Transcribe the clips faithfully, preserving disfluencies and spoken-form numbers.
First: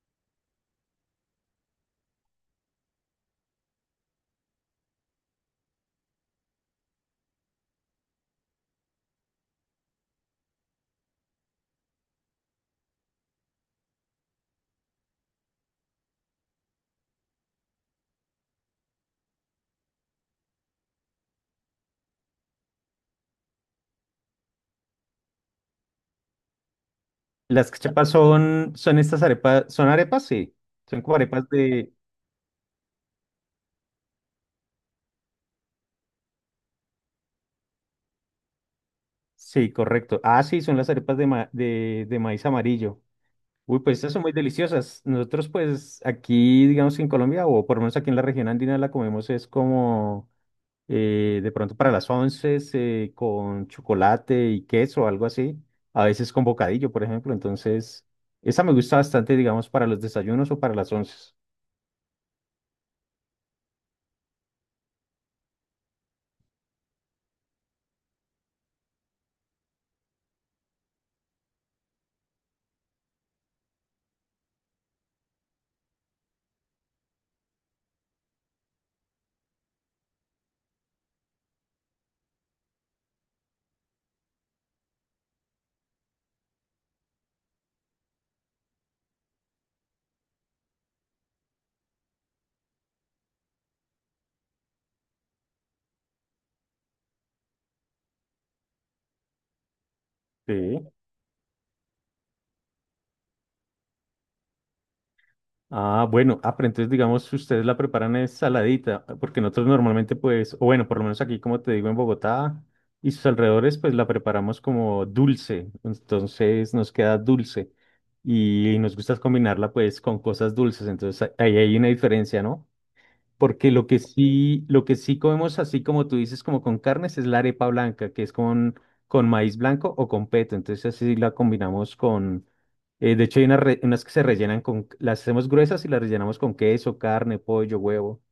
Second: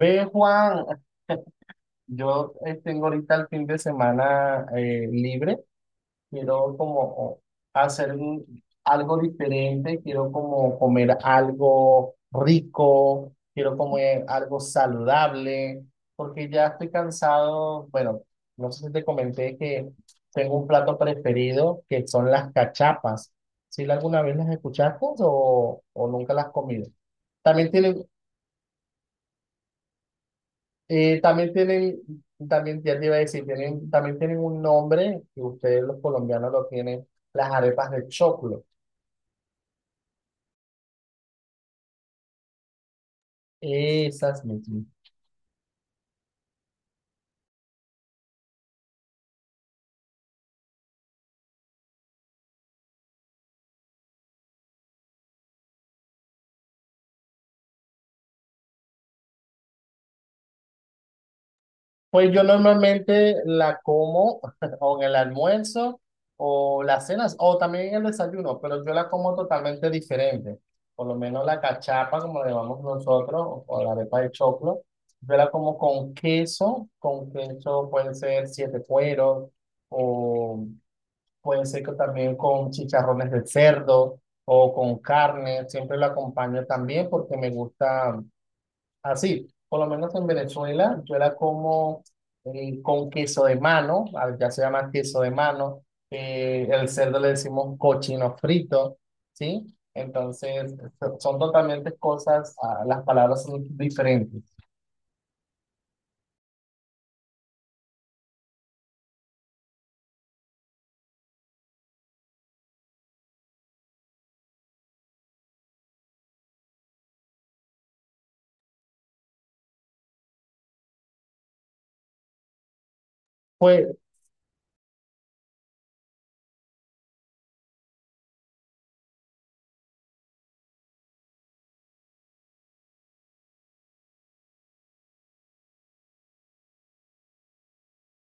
Ve, Juan, yo eh, tengo ahorita el fin de semana eh, libre. Quiero como hacer un- algo diferente. Quiero como comer algo rico. Quiero comer algo saludable. Porque ya estoy cansado. Bueno, no sé si te comenté que tengo un plato preferido que son las cachapas. ¿Si alguna vez las escuchaste o, o nunca las has comido? Las También tienen. cachapas son, son estas arepas, son arepas, sí. Son como Eh, arepas También de, tienen, también ya te iba a decir, tienen, también tienen un nombre, que ustedes los colombianos lo tienen, las arepas de choclo. sí, correcto. Ah, sí, son las arepas de, ma- de, de maíz amarillo. Uy, pues estas son muy Esas mismas. deliciosas. Nosotros, pues, aquí, digamos que en Colombia, o por lo menos aquí en la región andina, la comemos es como eh, de pronto para las once, eh, con chocolate y queso, algo así. A veces con bocadillo, por ejemplo. Entonces, esa me gusta bastante, digamos, para los desayunos o para las once. Pues yo normalmente la como o en el almuerzo o las cenas o también en el desayuno, pero yo la como totalmente diferente. Por lo menos la cachapa, como le llamamos nosotros, o, o la arepa de choclo, yo la como con queso, con queso pueden ser siete cueros o. Puede ser que también con chicharrones de cerdo o con carne, siempre lo acompaño también porque me gusta así. Por lo menos en Venezuela yo la como eh, con queso de mano, ah, ya se llama queso de mano. Eh, el cerdo le decimos cochino frito, ¿sí? Entonces Sí. so- son totalmente cosas, ah, las palabras son diferentes. Ah, bueno, ah, pero entonces digamos, si ustedes la preparan es saladita, porque nosotros normalmente pues, o bueno, por lo menos aquí como te digo en Bogotá y sus alrededores, pues la preparamos como dulce, entonces nos queda dulce y nos gusta combinarla pues con cosas dulces, entonces a- ahí hay una diferencia, ¿no? Porque Pues. lo que sí, lo que sí comemos así como tú dices, como con carnes, es la arepa blanca, que es con, con maíz blanco o con peto. Entonces así la combinamos con, eh, de hecho hay unas, re- unas que se rellenan con, las hacemos gruesas y las rellenamos con queso, carne, pollo, huevo.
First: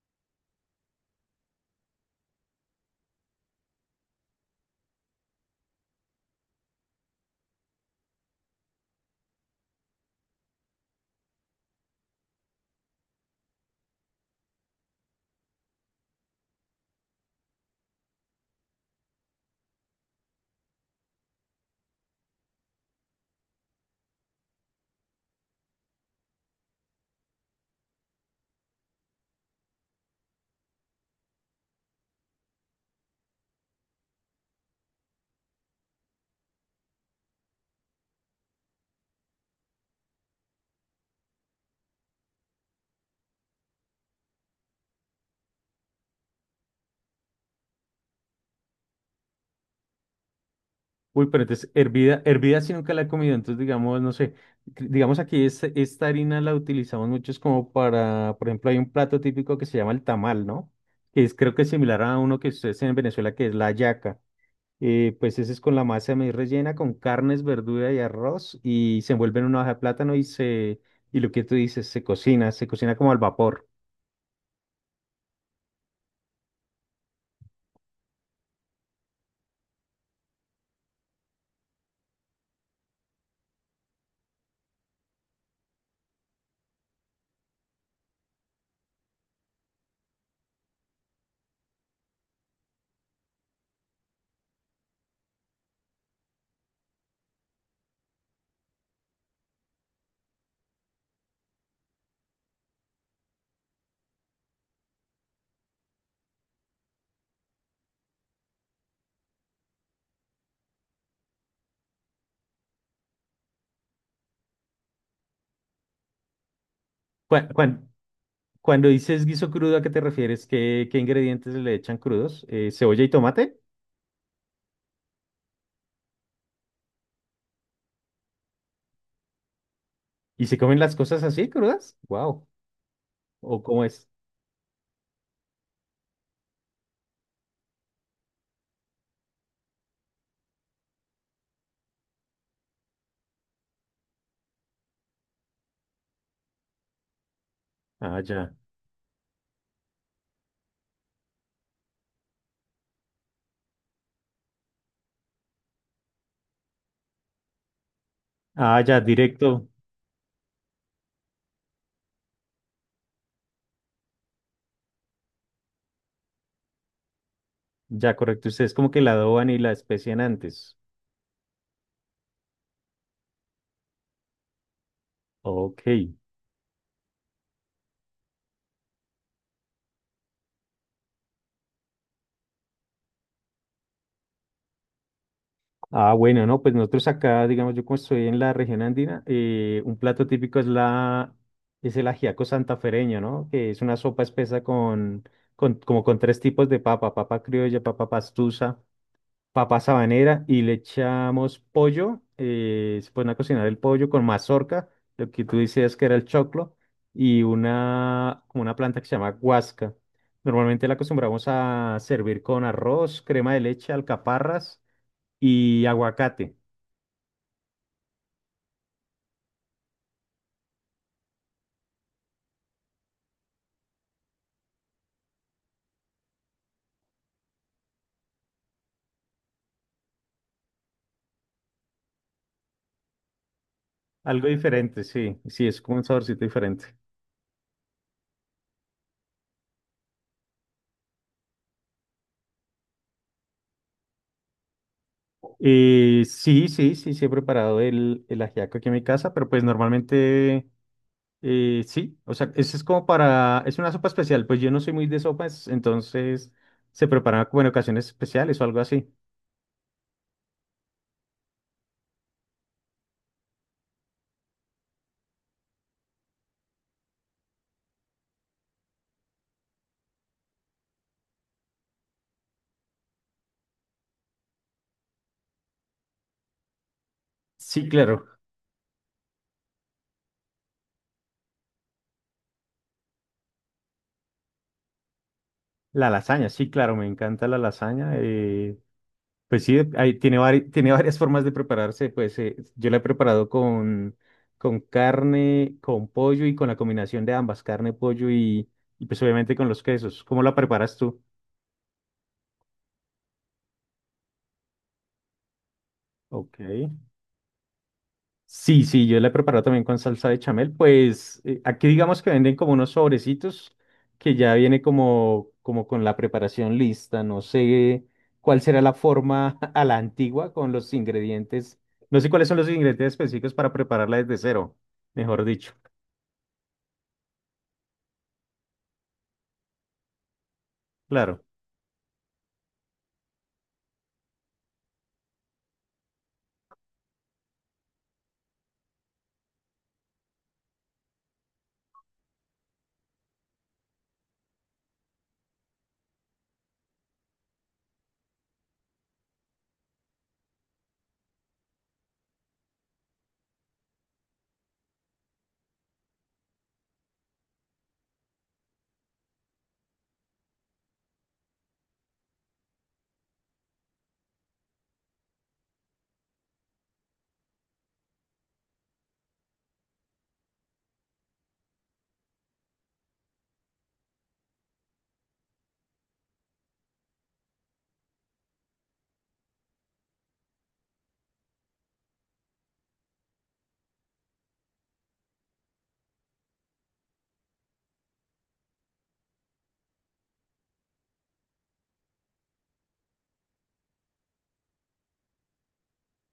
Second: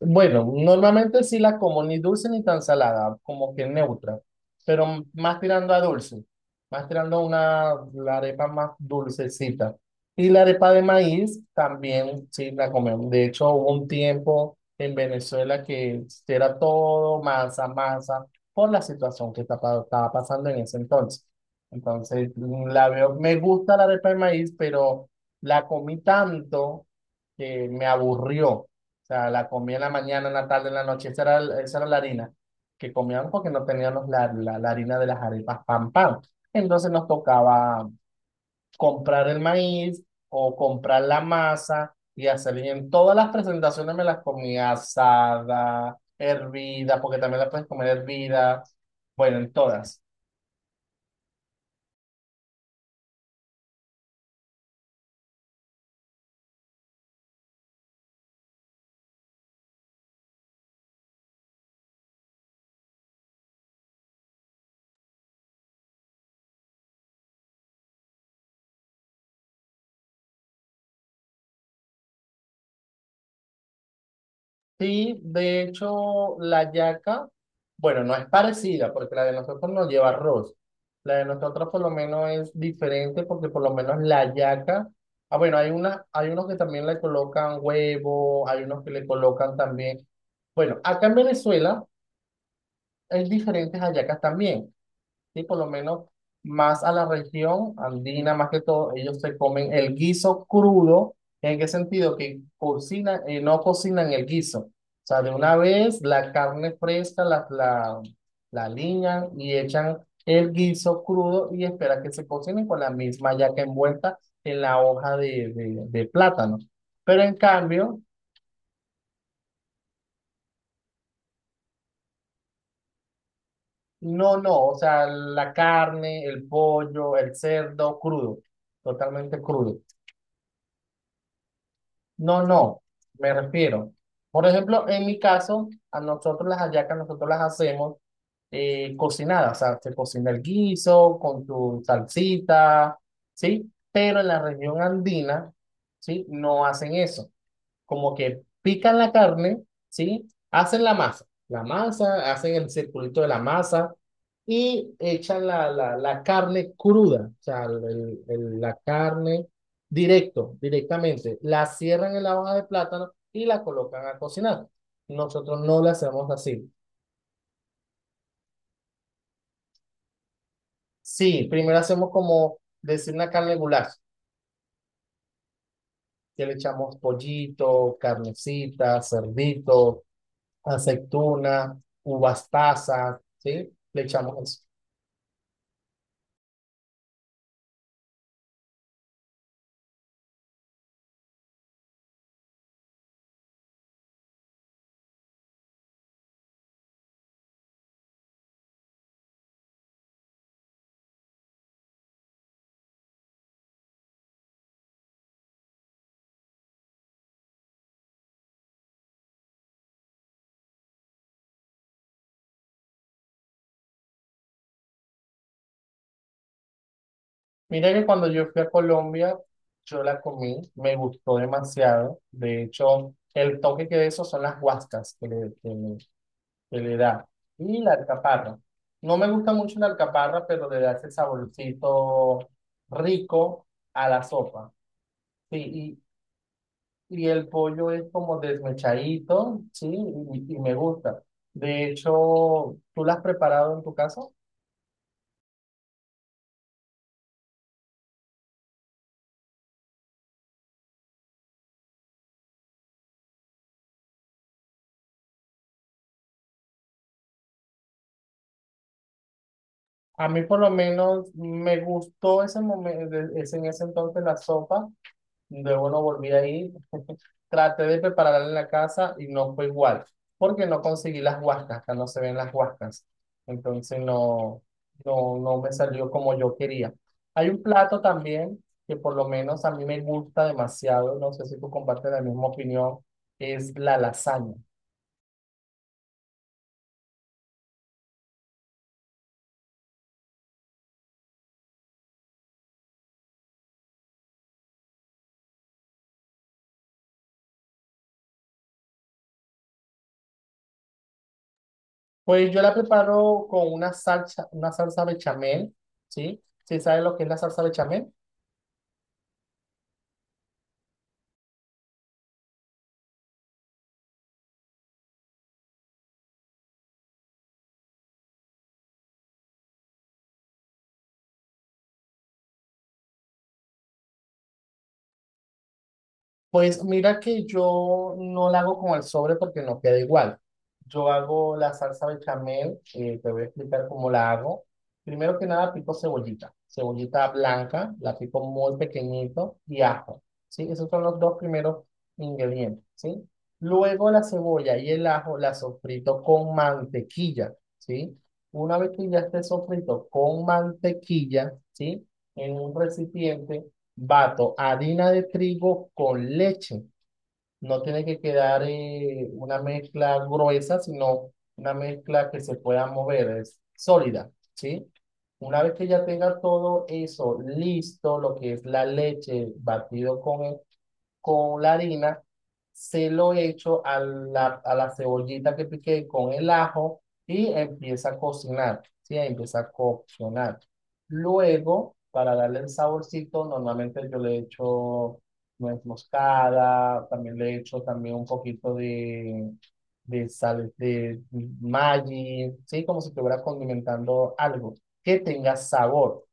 Bueno, normalmente sí la como ni dulce ni tan salada, como que neutra, pero m- más tirando a dulce, más tirando a una la arepa más dulcecita. Y la arepa de maíz también sí la comemos. De hecho, hubo un tiempo en Venezuela que era todo masa, masa, por la situación que estaba, estaba pasando en ese entonces. Entonces, mm, la veo, me gusta la arepa de maíz, pero la comí tanto que me aburrió. O sea, la comía en la mañana, en la tarde, en la noche. Esa era, el- esa era la harina que comíamos porque no teníamos la, la, la harina de las arepas pan pan. Entonces nos tocaba comprar el maíz o comprar la masa y hacer bien todas las presentaciones, me las comía asada, hervida, porque también las puedes comer hervida. Bueno, en todas. Uy, pero entonces hervida, hervida sí nunca la he comido. Entonces digamos, no sé, cre- digamos aquí es- esta harina la utilizamos mucho es como para, por ejemplo, hay un plato típico que se llama el tamal, ¿no? Que es creo que es similar a uno que ustedes en Venezuela, que es la hallaca. Eh, pues ese es con la masa de maíz rellena, con carnes, verdura y arroz, y se envuelve en una hoja de plátano y se, y lo que tú dices, se cocina, se cocina como al vapor. Sí, de hecho, la yaca, bueno, no es parecida porque la de nosotros no lleva arroz. La de nosotros por lo menos es diferente porque por lo menos la yaca, ah, bueno, hay una, hay unos que también le colocan huevo, hay unos que le colocan también, bueno, acá en Venezuela hay diferentes hallacas también. Sí, por lo menos más a la región andina, más que todo, ellos se comen el guiso crudo. ¿En qué sentido? Que cocinan, eh, no cocinan el guiso. O sea, de una vez la carne fresca la, la, la aliñan y echan el guiso crudo y esperan que se cocine con la misma yaca envuelta en la hoja de, de, de plátano. Pero en Cuan- cuan- cambio, Cuando, dices guiso crudo, ¿a qué te refieres? ¿Qué, qué ingredientes le echan crudos? Eh, cebolla y tomate? no, no, o sea, la carne, el pollo, el cerdo crudo, totalmente crudo. ¿Y se comen las cosas así, crudas? No, Wow. no, me ¿O cómo refiero. es? Por ejemplo, en mi caso, a nosotros las hallacas, nosotros las hacemos eh, cocinadas, o sea, se cocina el guiso con tu salsita, ¿sí? Pero en la región andina, ¿sí? No hacen eso como Ah, que ya. pican la carne, ¿sí? Hacen la masa, la masa, hacen el circulito de la masa y echan la, la, la carne cruda, o sea, el- el- la Ah, ya, carne directo. directo, directamente. La cierran en la hoja de plátano y la colocan a cocinar. Nosotros no la hacemos así. Ya, correcto. Ustedes como que la adoban y la especian antes. Sí, primero hacemos como decir una carne goulash, Ok. que le echamos pollito, carnecita, cerdito, aceituna, uvas pasas, ¿sí? Le echamos eso. Ah, bueno, no, pues nosotros acá, digamos, yo como estoy en la región andina, eh, un plato típico es la, es el ajiaco santafereño, ¿no? Que es una sopa espesa con, con, como con tres tipos de papa, papa criolla, papa pastusa, papa sabanera, y le echamos pollo, eh, se pone a cocinar el pollo con mazorca, lo que tú decías que era el choclo, y una, como una planta que se llama guasca. Normalmente la acostumbramos a servir con arroz, crema de leche, alcaparras y aguacate. Mira que cuando yo fui a Colombia, yo la comí, me gustó demasiado. De hecho, el toque que de eso son las guascas que le, que le- que le da. Y la alcaparra. No me gusta mucho la alcaparra, pero le da ese saborcito rico a la Algo sopa. diferente, sí, sí, es como Sí, un saborcito diferente. y, y el pollo es como desmechadito, sí, y y me gusta. De hecho, ¿tú la has preparado en tu casa? Eh, sí, sí, sí, sí he preparado el, el ajiaco aquí en mi casa, pero pues normalmente eh, sí, o sea, ese es como para, es una sopa especial, pues yo no soy muy de sopas, entonces se prepara como en ocasiones especiales o algo así. A mí por lo menos me gustó ese momento, en ese entonces la sopa. Luego no volví ahí. Traté de prepararla en la casa y no fue igual, porque no conseguí las huascas, acá no se ven las huascas. Entonces no, no, no me salió como yo quería. Hay un Sí, plato claro, también que por lo menos a mí me gusta demasiado, no sé si tú compartes la misma opinión, es la lasaña. la lasaña, sí, claro, me encanta la lasaña. eh, Pues sí, ahí tiene, vari- tiene varias formas de prepararse. Pues eh, yo la he preparado con, con carne, con pollo y con la combinación de ambas, carne, pollo y, y pues obviamente con los quesos. ¿Cómo la preparas tú? Pues yo la preparo con una salsa, una salsa bechamel, ¿sí? Ok. ¿Sí sabes lo que es la salsa bechamel? Sí, sí, yo la he preparado también con salsa de chamel. Pues eh, aquí digamos que venden como unos sobrecitos que ya viene como, como con la preparación lista. No sé cuál será la forma a la antigua con los ingredientes. No sé cuáles son los ingredientes específicos para prepararla desde cero, mejor dicho. Pues mira que yo no la hago con el sobre porque no queda igual. Yo Claro. hago la salsa bechamel, eh, te voy a explicar cómo la hago. Primero que nada pico cebollita, cebollita blanca, la pico muy pequeñito y ajo, ¿sí? Esos son los dos primeros ingredientes, ¿sí? Luego la cebolla y el ajo la sofrito con mantequilla, ¿sí? Una vez que ya esté sofrito con mantequilla, ¿sí? En un recipiente. Bato harina de trigo con leche. No tiene que quedar eh, una mezcla gruesa, sino una mezcla que se pueda mover, es sólida, ¿sí? Una vez que ya tenga todo eso listo, lo que es la leche batido con el con la harina, se lo echo a la, a la cebollita que piqué con el ajo y empieza a cocinar, ¿sí? Empieza a coccionar. Luego, para darle el saborcito, normalmente yo le echo nuez moscada, también le echo también un poquito de, de sal, de mm, Maggi, ¿sí? Como si estuviera condimentando algo que tenga sabor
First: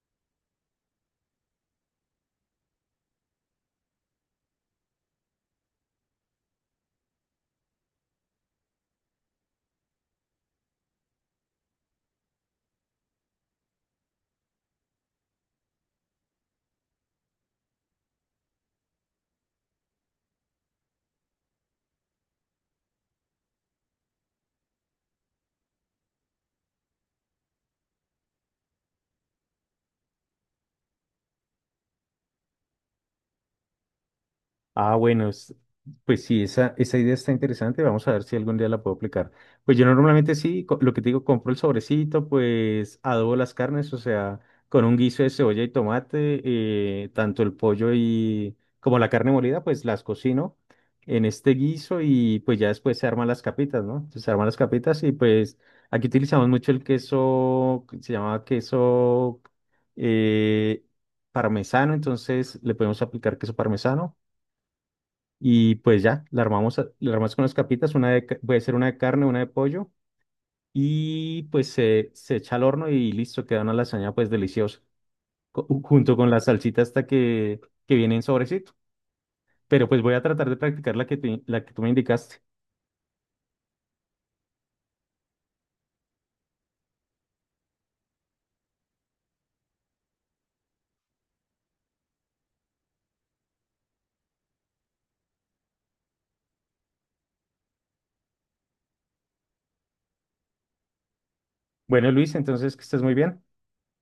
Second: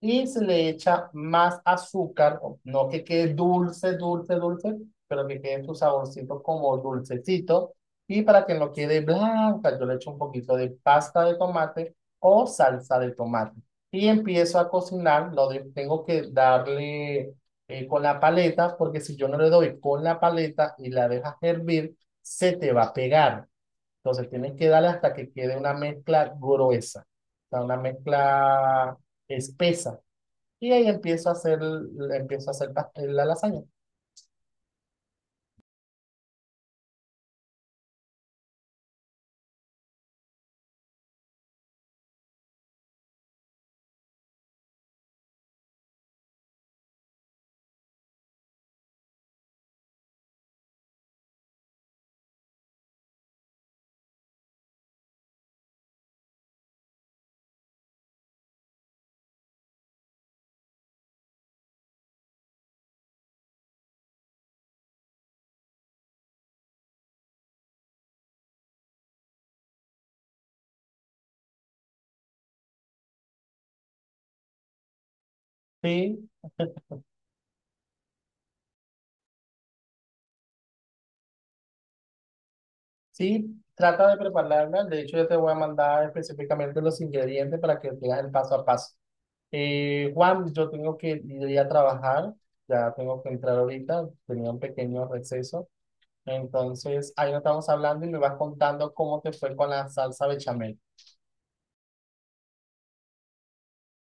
y se le echa más azúcar, no que quede dulce, dulce, dulce, pero que quede su saborcito como dulcecito. Y para que no quede blanca, yo le echo un poquito de pasta de tomate o salsa de tomate. Y empiezo a cocinar, lo de- tengo que darle eh, con la paleta, porque si yo no le doy con la paleta y la dejas hervir, se te va a pegar. Entonces tienes que darle hasta que quede una mezcla gruesa, o sea, una mezcla espesa. Y ahí empiezo a hacer, empiezo a hacer pas- la lasaña. Ah, bueno, es- pues sí, esa, esa idea está interesante. Vamos a ver si algún día la puedo aplicar. Pues yo normalmente sí, co- lo que te digo, compro el sobrecito, pues adobo las carnes, o sea, con un guiso de cebolla y tomate, eh, tanto el pollo y como la carne molida, pues las cocino en este guiso y pues ya después se arman las capitas, ¿no? Entonces, se arman las capitas y pues aquí utilizamos mucho el queso, que se llama queso eh, parmesano, entonces le podemos aplicar queso parmesano. Y pues ya, la armamos, a- la armas con las capitas, una de, ca- puede ser una de carne, una de pollo, y pues se, se echa al horno y listo, queda una lasaña pues deliciosa, co- junto Sí, con la salsita hasta que, que viene en sobrecito. Pero pues voy a tratar de practicar la que, te- la que tú me indicaste. sí, trata de prepararla. De hecho, yo te voy a mandar específicamente los ingredientes para que veas el paso a paso. Eh, Juan, yo tengo que ir a trabajar, ya tengo que entrar ahorita, tenía un pequeño receso. Entonces, ahí nos estamos hablando y me vas contando cómo te fue con la salsa bechamel. Bueno, Luis, entonces que estés muy bien.